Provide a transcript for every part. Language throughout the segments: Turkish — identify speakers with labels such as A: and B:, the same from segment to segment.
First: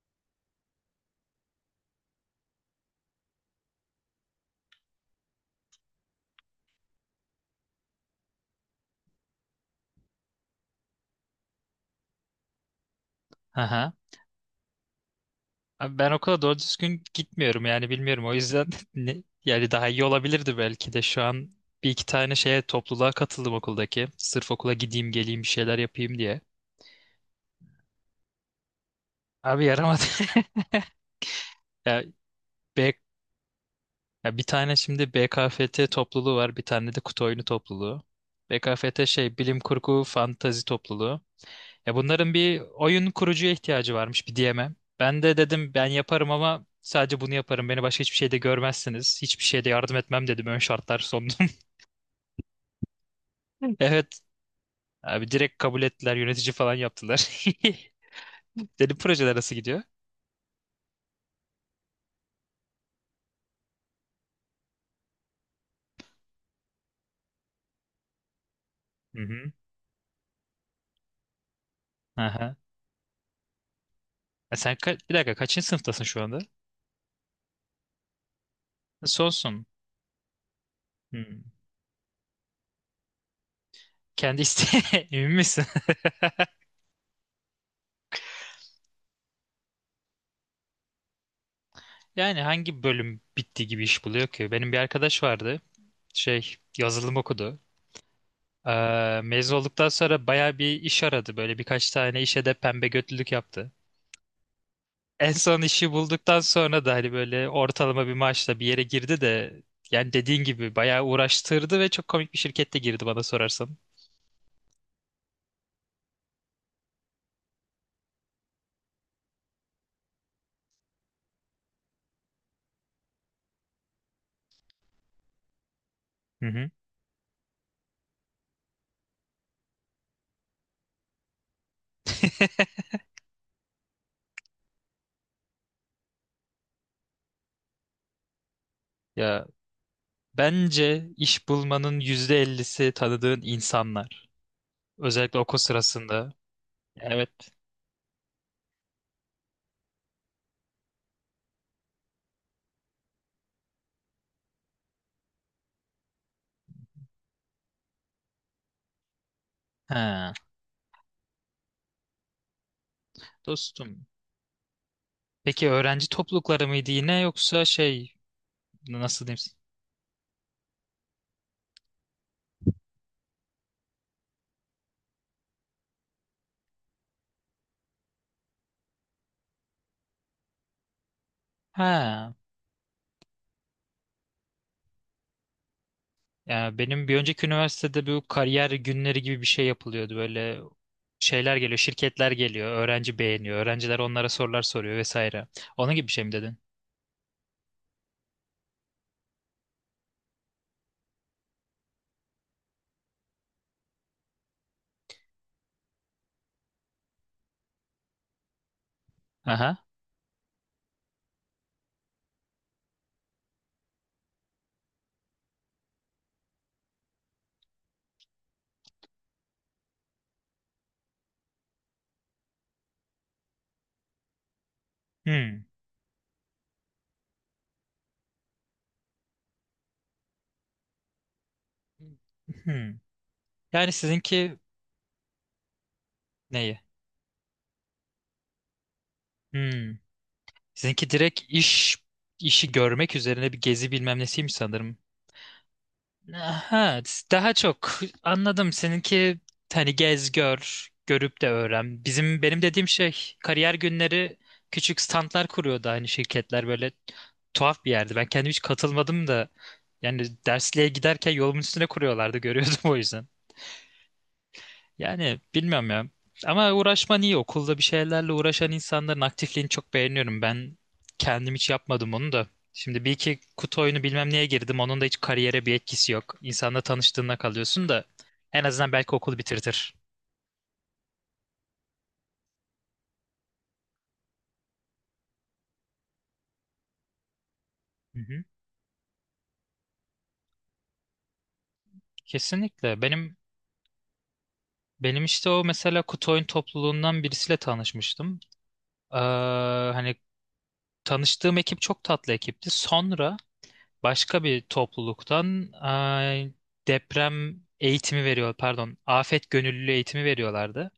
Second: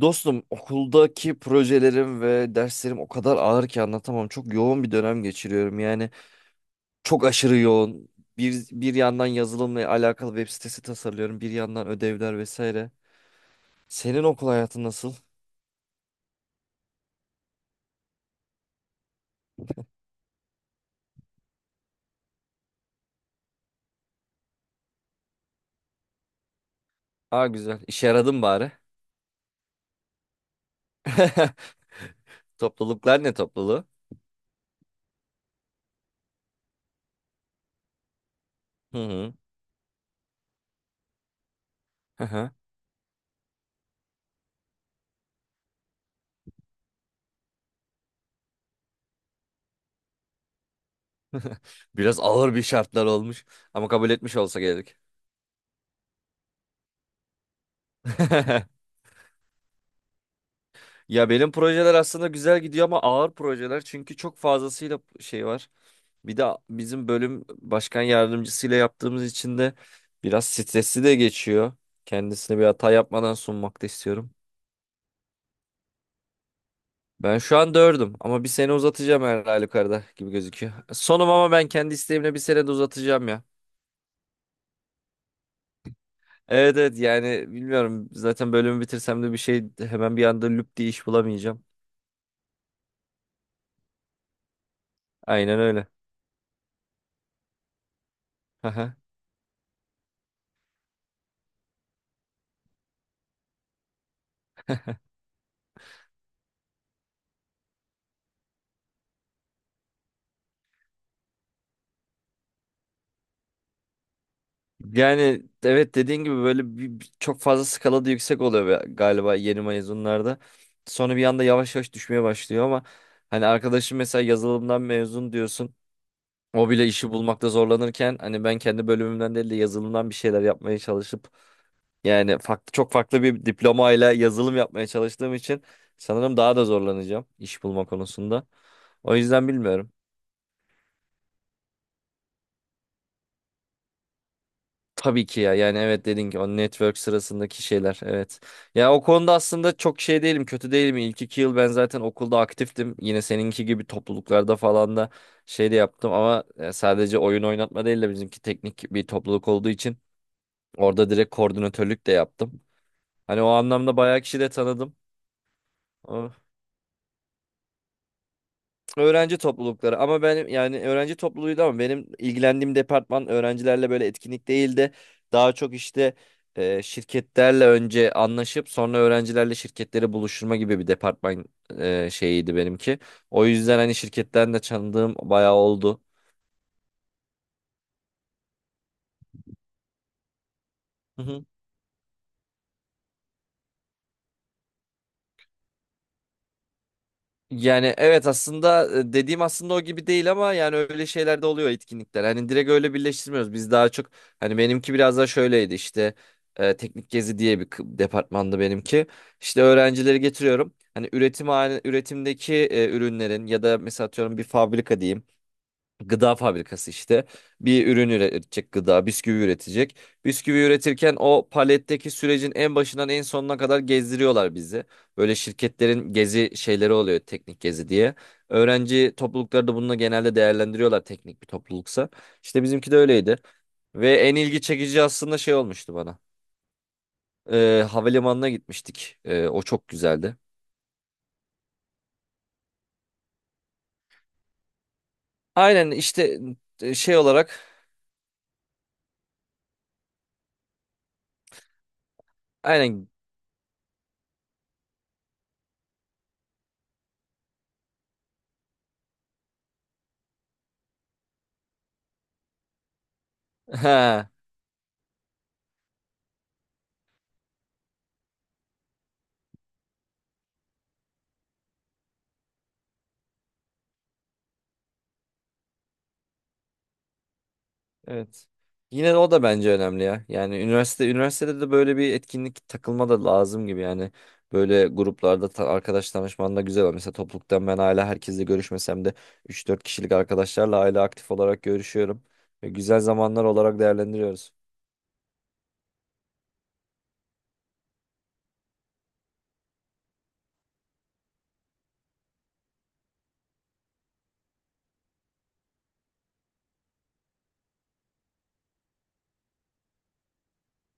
A: Dostum okuldaki projelerim ve derslerim o kadar ağır ki anlatamam. Çok yoğun bir dönem geçiriyorum. Yani çok aşırı yoğun. Bir yandan yazılımla alakalı web sitesi tasarlıyorum. Bir yandan ödevler vesaire.
B: Aha.
A: Senin okul hayatın nasıl?
B: Abi ben okula doğru düzgün gitmiyorum yani bilmiyorum. O yüzden yani daha iyi olabilirdi belki de şu an bir iki tane şeye topluluğa katıldım okuldaki. Sırf okula gideyim geleyim bir şeyler yapayım diye.
A: Aa, güzel. İşe yaradın bari.
B: Abi yaramadı. Ya, B,
A: Topluluklar ne topluluğu?
B: ya, bir tane şimdi BKFT topluluğu var, bir tane de kutu oyunu topluluğu.
A: Hı
B: BKFT
A: hı.
B: şey bilim kurgu fantazi topluluğu. Ya
A: Hı
B: bunların
A: hı.
B: bir oyun kurucuya ihtiyacı varmış, bir DM'ye. Ben de dedim ben yaparım ama sadece bunu yaparım. Beni başka hiçbir şeyde görmezsiniz. Hiçbir şeyde yardım etmem dedim. Ön şartlar sundum.
A: Biraz ağır bir şartlar olmuş ama kabul
B: Evet.
A: etmiş olsa gerek.
B: Abi direkt kabul ettiler. Yönetici falan yaptılar. Dedim projeler nasıl gidiyor?
A: Ya, benim projeler aslında güzel gidiyor ama ağır projeler çünkü çok fazlasıyla şey var. Bir de bizim bölüm başkan yardımcısıyla
B: Hı
A: yaptığımız
B: hı.
A: için de biraz stresli de geçiyor.
B: Aha.
A: Kendisine bir hata yapmadan sunmak da istiyorum.
B: E sen bir dakika kaçıncı sınıftasın şu anda?
A: Ben şu an dördüm ama bir sene uzatacağım her
B: Sonsun.
A: halükarda gibi gözüküyor. Sonum
B: Hmm.
A: ama ben kendi isteğimle bir sene de uzatacağım ya.
B: Kendi isteğe emin misin?
A: Evet, evet, yani bilmiyorum, zaten bölümü bitirsem de bir şey hemen bir anda lüp diye iş bulamayacağım.
B: Yani hangi bölüm bitti gibi iş buluyor ki? Benim bir arkadaş
A: Aynen
B: vardı.
A: öyle.
B: Şey yazılım okudu. Mezun olduktan sonra baya bir iş aradı. Böyle birkaç tane işe de pembe götlülük yaptı. En son işi bulduktan sonra da hani böyle ortalama bir maaşla bir yere girdi de yani dediğin gibi bayağı uğraştırdı ve çok komik bir şirkette girdi bana sorarsan.
A: Yani evet, dediğin gibi böyle çok fazla skalada yüksek oluyor galiba yeni mezunlarda. Sonra bir anda yavaş yavaş düşmeye başlıyor ama hani arkadaşım mesela yazılımdan mezun diyorsun.
B: Hı hı.
A: O bile işi bulmakta zorlanırken hani ben kendi bölümümden değil de yazılımdan bir şeyler yapmaya çalışıp yani farklı çok farklı bir diplomayla yazılım yapmaya çalıştığım için sanırım daha da zorlanacağım iş bulma konusunda. O
B: Ya,
A: yüzden bilmiyorum.
B: bence iş bulmanın %50'si tanıdığın insanlar.
A: Tabii
B: Özellikle
A: ki ya,
B: okul
A: yani evet, dedin
B: sırasında.
A: ki o network
B: Evet.
A: sırasındaki şeyler, evet. Ya o konuda aslında çok şey değilim, kötü değilim. İlk 2 yıl ben zaten okulda aktiftim. Yine seninki gibi topluluklarda falan da şey de yaptım ama sadece oyun oynatma değil de bizimki teknik bir topluluk olduğu için
B: Ha,
A: orada direkt koordinatörlük de yaptım. Hani o anlamda
B: dostum.
A: bayağı kişi de tanıdım.
B: Peki öğrenci toplulukları mıydı yine, yoksa şey, nasıl
A: Öğrenci
B: diyeyim?
A: toplulukları ama benim, yani öğrenci topluluğuydu ama benim ilgilendiğim departman öğrencilerle böyle etkinlik değildi. Daha çok işte şirketlerle önce anlaşıp sonra öğrencilerle şirketleri buluşturma gibi bir departman
B: Ha.
A: şeyiydi benimki. O yüzden hani şirketten de tanıdığım bayağı oldu.
B: Yani benim bir önceki üniversitede bu kariyer günleri gibi bir şey yapılıyordu. Böyle şeyler geliyor, şirketler geliyor, öğrenci beğeniyor, öğrenciler onlara sorular soruyor vesaire. Onun gibi bir şey mi dedin?
A: Yani evet, aslında dediğim aslında o gibi değil ama yani öyle şeyler de oluyor etkinlikler. Hani direkt öyle birleştirmiyoruz. Biz daha çok hani benimki biraz daha şöyleydi işte teknik gezi diye departmandı benimki. İşte
B: Aha.
A: öğrencileri getiriyorum. Hani üretimdeki ürünlerin ya da mesela atıyorum bir fabrika diyeyim, gıda fabrikası işte, bir ürün üretecek, gıda, bisküvi üretecek. Bisküvi üretirken o paletteki sürecin en başından en sonuna kadar gezdiriyorlar bizi. Böyle
B: Hmm.
A: şirketlerin gezi şeyleri oluyor, teknik gezi diye. Öğrenci toplulukları da bununla genelde değerlendiriyorlar, teknik bir topluluksa. İşte bizimki
B: Hmm.
A: de öyleydi
B: Yani
A: ve en
B: sizinki
A: ilgi çekici aslında şey olmuştu bana.
B: neyi?
A: Havalimanına gitmiştik. O çok
B: Hmm.
A: güzeldi.
B: Sizinki direkt işi görmek üzerine bir gezi bilmem nesiymiş sanırım.
A: Aynen işte,
B: Ha,
A: şey
B: daha
A: olarak.
B: çok anladım. Seninki hani gez gör, görüp de öğren. Benim dediğim
A: Aynen.
B: şey kariyer günleri, küçük standlar kuruyordu aynı şirketler, böyle tuhaf bir yerdi. Ben kendim hiç katılmadım da yani dersliğe giderken yolumun üstüne kuruyorlardı, görüyordum o yüzden. Yani bilmiyorum ya. Ama uğraşman iyi. Okulda bir şeylerle uğraşan insanların aktifliğini çok beğeniyorum. Ben kendim hiç yapmadım onu da. Şimdi bir iki kutu oyunu bilmem neye girdim. Onun da hiç kariyere bir etkisi yok. İnsanla tanıştığına kalıyorsun da
A: Evet.
B: en azından
A: Yine
B: belki
A: de o
B: okul
A: da bence
B: bitirtir.
A: önemli ya. Yani üniversitede de böyle bir etkinlik takılma da lazım gibi yani. Böyle gruplarda arkadaş tanışman da güzel. Var. Mesela topluluktan ben hala
B: Hı hı.
A: herkesle görüşmesem de 3-4 kişilik arkadaşlarla hala aktif olarak görüşüyorum. Ve güzel
B: Kesinlikle. Benim
A: zamanlar olarak değerlendiriyoruz.
B: benim işte o mesela kutu oyun topluluğundan birisiyle tanışmıştım. Ee, hani tanıştığım ekip çok tatlı ekipti. Sonra başka bir topluluktan, deprem eğitimi veriyor, pardon, afet gönüllülüğü eğitimi veriyorlardı.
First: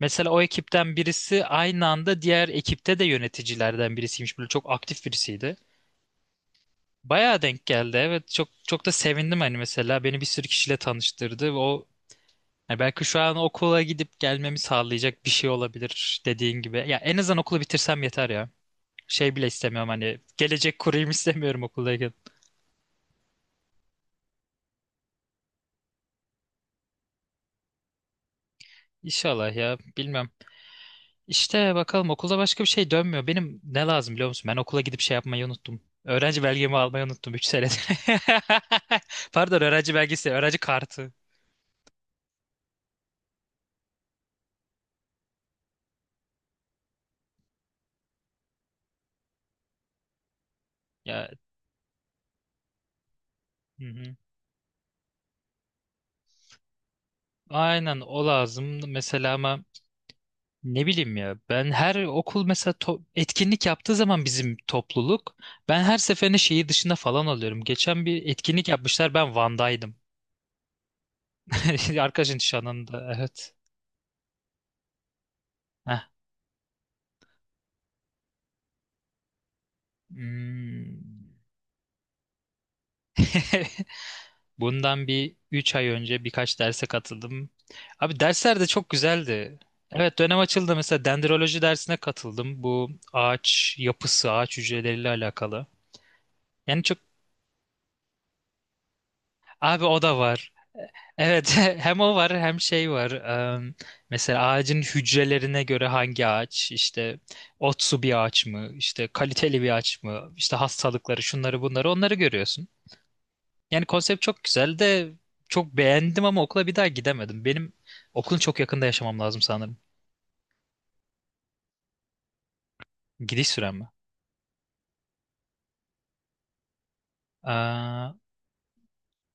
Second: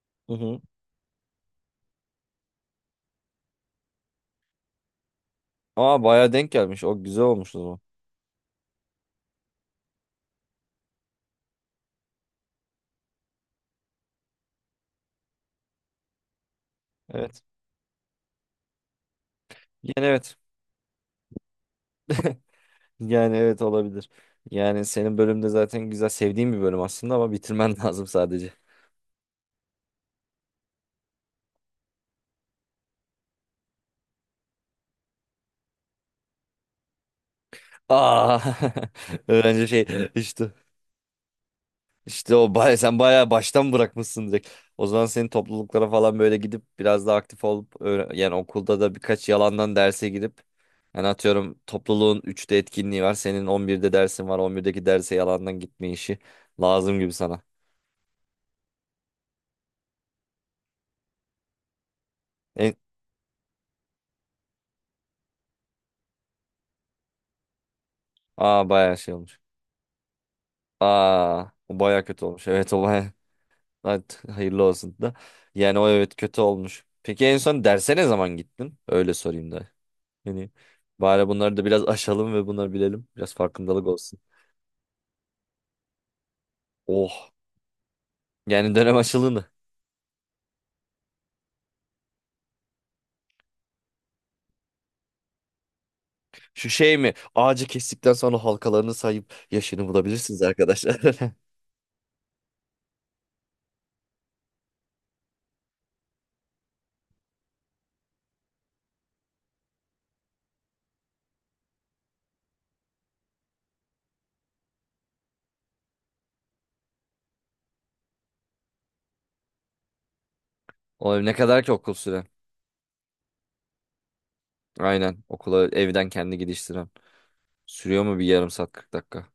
B: Mesela
A: Hı
B: o
A: hı.
B: ekipten birisi aynı anda diğer ekipte de yöneticilerden birisiymiş. Böyle çok aktif birisiydi.
A: Aa, bayağı denk gelmiş. O güzel
B: Bayağı
A: olmuş o
B: denk
A: zaman.
B: geldi. Evet, çok çok da sevindim hani, mesela beni bir sürü kişiyle tanıştırdı ve o yani belki şu an okula gidip gelmemi sağlayacak bir şey olabilir dediğin gibi. Ya, en azından
A: Evet.
B: okulu bitirsem yeter ya. Şey bile istemiyorum
A: Yani
B: hani,
A: evet.
B: gelecek kurayım istemiyorum okuldayken.
A: Yani evet, olabilir. Yani senin bölümde zaten güzel, sevdiğim bir bölüm aslında ama bitirmen lazım sadece.
B: İnşallah ya, bilmem. İşte bakalım, okulda başka bir şey dönmüyor. Benim ne lazım biliyor musun? Ben okula gidip şey yapmayı unuttum. Öğrenci belgemi almayı unuttum 3 senedir.
A: Aa.
B: Pardon,
A: Öğrenci şey
B: öğrenci belgesi,
A: işte.
B: öğrenci kartı.
A: İşte o baya, sen bayağı baştan bırakmışsın direkt. O zaman senin topluluklara falan böyle gidip biraz daha aktif olup yani okulda da birkaç yalandan derse gidip yani
B: Ya,
A: atıyorum topluluğun 3'te etkinliği var. Senin on
B: hı
A: birde
B: hı.
A: dersin var. 11'deki derse yalandan gitme işi lazım gibi sana.
B: Aynen o lazım mesela ama ne bileyim ya, ben her okul mesela
A: En,
B: etkinlik yaptığı zaman bizim topluluk, ben her seferinde şehir dışında falan alıyorum. Geçen bir etkinlik
A: aa, bayağı
B: yapmışlar,
A: şey
B: ben
A: olmuş.
B: Van'daydım.
A: Aa, o bayağı kötü
B: Arkadaşın
A: olmuş. Evet, o bayağı.
B: nişanında, evet.
A: Evet, hayırlı olsun da. Yani o,
B: Heh.
A: evet, kötü olmuş. Peki en son derse ne zaman gittin? Öyle sorayım da. Yani
B: Hmm.
A: bari bunları da biraz aşalım ve bunları bilelim. Biraz farkındalık olsun.
B: Bundan bir 3 ay önce birkaç derse
A: Oh.
B: katıldım. Abi dersler de
A: Yani
B: çok
A: dönem aşılığını.
B: güzeldi. Evet, dönem açıldı mesela, dendroloji dersine katıldım. Bu ağaç yapısı, ağaç hücreleriyle alakalı.
A: Şu
B: Yani çok
A: şey mi? Ağacı kestikten sonra halkalarını sayıp
B: abi,
A: yaşını
B: o da
A: bulabilirsiniz
B: var.
A: arkadaşlar.
B: Evet, hem o var hem şey var. Em, mesela ağacın hücrelerine göre hangi ağaç işte otsu bir ağaç mı işte kaliteli bir ağaç mı işte, hastalıkları şunları bunları onları görüyorsun. Yani konsept çok güzel de, çok beğendim ama okula bir daha gidemedim. Benim okulun çok yakında yaşamam lazım sanırım.
A: Oğlum ne kadar ki okul süren.
B: Gidiş sürem mi?
A: Aynen. Okula evden kendi gidiş süren. Sürüyor
B: Aa,
A: mu bir yarım saat 40 dakika?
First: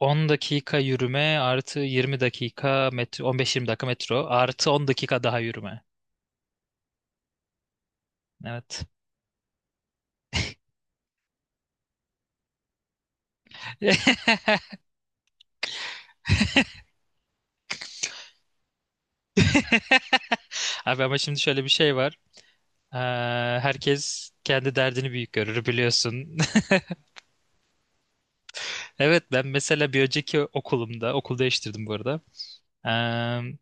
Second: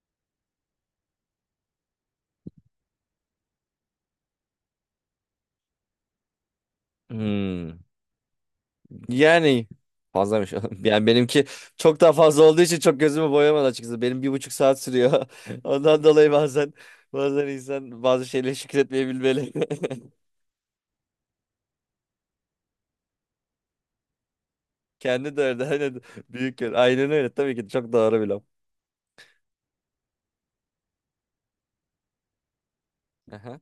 B: 10 dakika yürüme artı 20 dakika metro, 15-20 dakika metro artı 10 dakika daha yürüme.
A: Hmm.
B: Evet.
A: Yani fazlamış. Yani benimki çok daha fazla olduğu için çok gözümü boyamadı açıkçası. Benim bir buçuk saat sürüyor. Ondan dolayı bazen insan bazı şeyleri şükretmeyebilmeli.
B: Abi ama şimdi şöyle bir şey var. Ee, herkes kendi derdini büyük
A: Kendi de öyle.
B: görür
A: Aynen.
B: biliyorsun.
A: Büyük yer. Aynen öyle. Tabii ki çok doğru bir laf.
B: Evet, ben mesela bir önceki okulumda okul değiştirdim bu arada.
A: Aha.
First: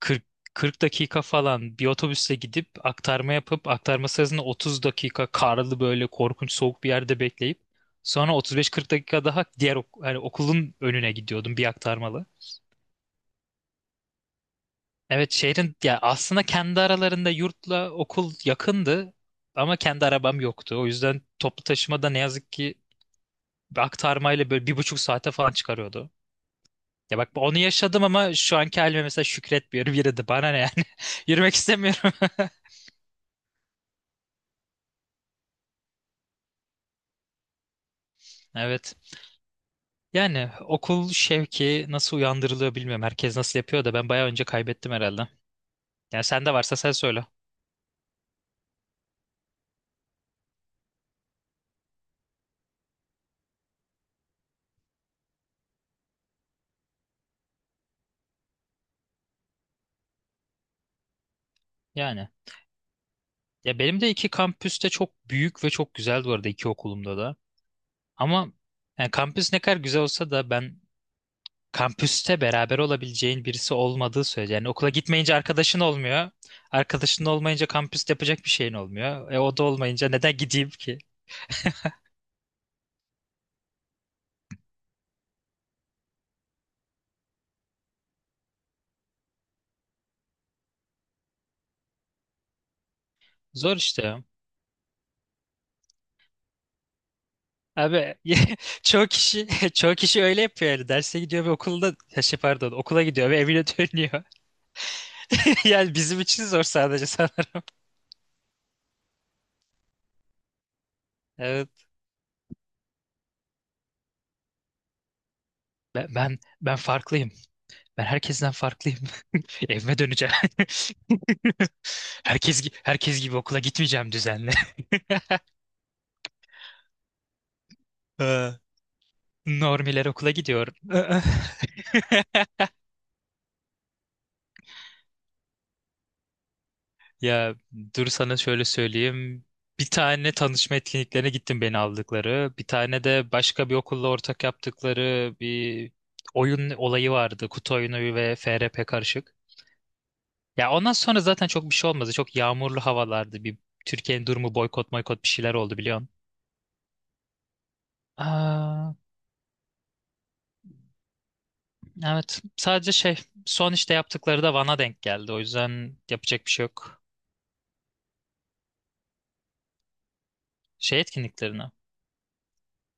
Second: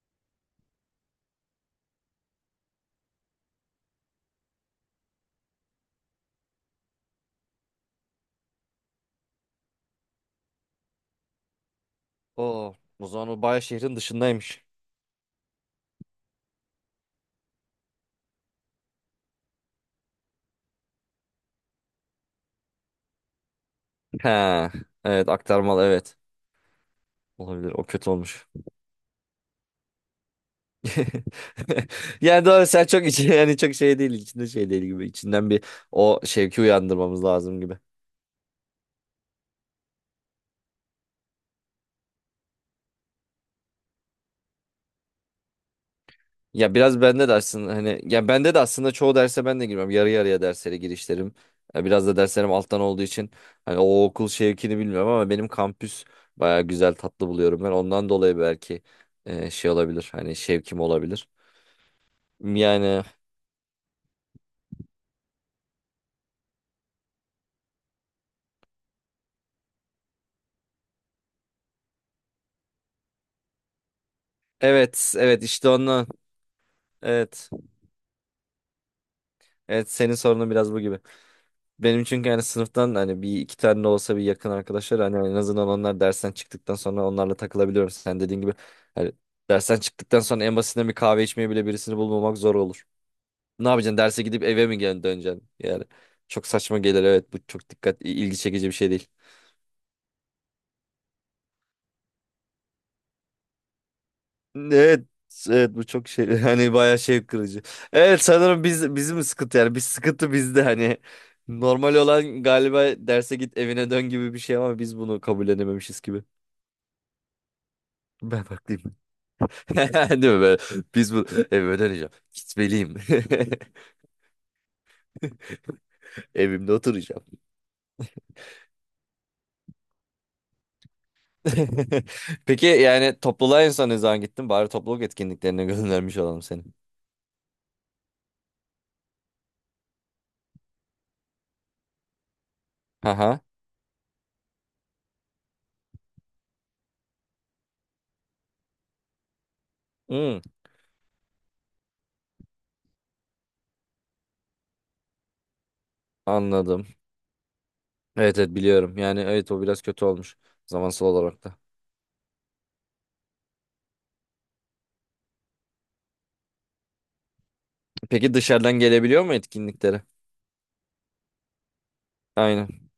B: 40 40 dakika falan bir otobüsle gidip aktarma yapıp, aktarma sırasında 30 dakika karlı böyle korkunç soğuk bir yerde bekleyip sonra 35-40 dakika daha diğer hani okulun önüne gidiyordum, bir aktarmalı.
A: Oo, o zaman o bayağı şehrin dışındaymış.
B: Evet, şehrin ya, aslında kendi aralarında yurtla okul yakındı ama kendi arabam yoktu. O yüzden toplu taşımada ne yazık ki aktarmayla böyle
A: Ha,
B: bir buçuk
A: evet,
B: saate falan
A: aktarmalı,
B: çıkarıyordu.
A: evet.
B: Ya bak, onu
A: Olabilir, o
B: yaşadım
A: kötü
B: ama
A: olmuş.
B: şu anki halime mesela şükretmiyorum yine de, bana ne yani. Yürümek istemiyorum.
A: Yani doğru, sen çok içi yani çok şey değil içinde şey değil gibi, içinden bir o şevki uyandırmamız lazım gibi.
B: Evet. Yani okul şevki nasıl uyandırılıyor bilmiyorum. Herkes nasıl yapıyor da ben bayağı önce kaybettim herhalde. Yani sende
A: Ya
B: varsa sen
A: biraz
B: söyle.
A: bende de aslında hani ya bende de aslında çoğu derse ben de girmem. Yarı yarıya derslere girişlerim. Ya biraz da derslerim alttan olduğu için hani o okul şevkini bilmiyorum ama benim kampüs baya güzel, tatlı buluyorum ben. Ondan dolayı belki şey olabilir. Hani şevkim olabilir.
B: Yani.
A: Yani
B: Ya, benim de iki kampüste çok büyük ve çok güzel bu arada, iki okulumda da. Ama yani kampüs ne kadar güzel olsa da ben, kampüste beraber olabileceğin birisi olmadığı sürece. Yani okula
A: evet,
B: gitmeyince
A: evet, işte
B: arkadaşın
A: ondan.
B: olmuyor. Arkadaşın
A: Evet.
B: olmayınca kampüste yapacak bir şeyin olmuyor. E o da
A: Evet,
B: olmayınca
A: senin
B: neden
A: sorunun
B: gideyim
A: biraz bu
B: ki?
A: gibi. Benim çünkü yani sınıftan hani bir iki tane de olsa bir yakın arkadaşlar hani en azından onlar dersten çıktıktan sonra onlarla takılabiliyorum. Sen dediğin gibi hani dersten çıktıktan sonra en basitinden bir kahve içmeye bile birisini bulmamak zor olur. Ne
B: Zor
A: yapacaksın? Derse
B: işte.
A: gidip eve mi gel döneceksin? Yani çok saçma gelir, evet, bu çok dikkat
B: Abi
A: ilgi çekici bir şey
B: çoğu
A: değil.
B: kişi çoğu kişi öyle yapıyor yani, derse gidiyor ve okulda, ya şey pardon, okula gidiyor ve evine dönüyor.
A: Evet, evet, bu
B: Yani
A: çok
B: bizim
A: şey
B: için zor,
A: hani bayağı
B: sadece
A: şey
B: sana.
A: kırıcı. Evet sanırım biz bizim sıkıntı yani biz sıkıntı bizde hani
B: Evet.
A: normal olan galiba derse git evine dön gibi bir şey ama biz bunu kabullenememişiz
B: Ben,
A: gibi.
B: ben ben farklıyım. Ben
A: Ben
B: herkesten
A: farklıyım.
B: farklıyım. Evime
A: Değil
B: döneceğim.
A: mi? Böyle, biz bu evime döneceğim.
B: Herkes gi-
A: Gitmeliyim.
B: herkes gibi okula gitmeyeceğim düzenli.
A: Evimde oturacağım.
B: Ee, Normiler okula gidiyor.
A: Peki yani topluluğa en son ne zaman gittin? Bari topluluk etkinliklerine göndermiş olalım seni.
B: Ya dur, sana şöyle söyleyeyim. Bir tane tanışma etkinliklerine gittim, beni aldıkları. Bir tane de
A: Aha.
B: başka bir okulla ortak yaptıkları bir oyun olayı vardı. Kutu oyunu ve FRP karışık.
A: Hmm,
B: Ya, ondan sonra zaten çok bir şey olmadı. Çok yağmurlu havalardı. Bir Türkiye'nin durumu, boykot boykot bir şeyler oldu biliyorsun.
A: anladım. Evet, evet,
B: Aa,
A: biliyorum. Yani evet, o biraz kötü olmuş. Zamansal olarak da.
B: evet. Sadece şey, son işte yaptıkları da Van'a denk geldi. O yüzden yapacak bir şey yok.
A: Peki dışarıdan gelebiliyor mu etkinliklere?
B: Şey etkinliklerine.
A: Aynen.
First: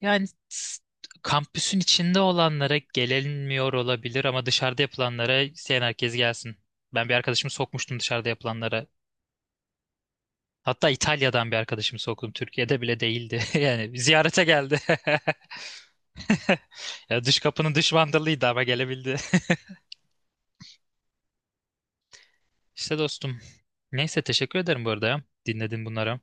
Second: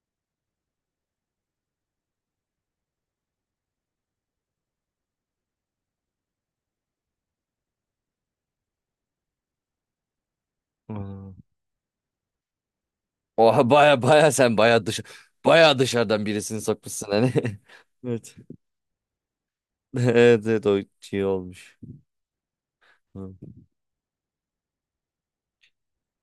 B: Yani kampüsün içinde olanlara gelinmiyor olabilir ama dışarıda yapılanlara isteyen herkes gelsin. Ben bir arkadaşımı sokmuştum dışarıda yapılanlara. Hatta
A: Hmm.
B: İtalya'dan bir arkadaşımı soktum. Türkiye'de bile değildi.
A: Oha,
B: Yani
A: baya
B: ziyarete
A: sen
B: geldi.
A: baya dışarıdan birisini sokmuşsun
B: Ya,
A: hani.
B: dış kapının dış
A: Evet.
B: vandalıydı ama gelebildi.
A: Evet, evet, o iyi olmuş.
B: İşte dostum. Neyse, teşekkür ederim bu arada ya. Dinledin bunları.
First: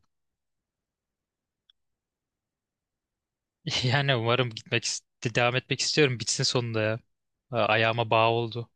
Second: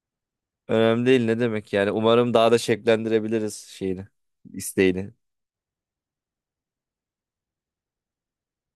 A: Önemli değil, ne demek yani. Umarım daha da şevklendirebiliriz şeyini,
B: Yani umarım gitmek
A: isteğini.
B: devam etmek istiyorum. Bitsin sonunda ya. Ayağıma bağ oldu.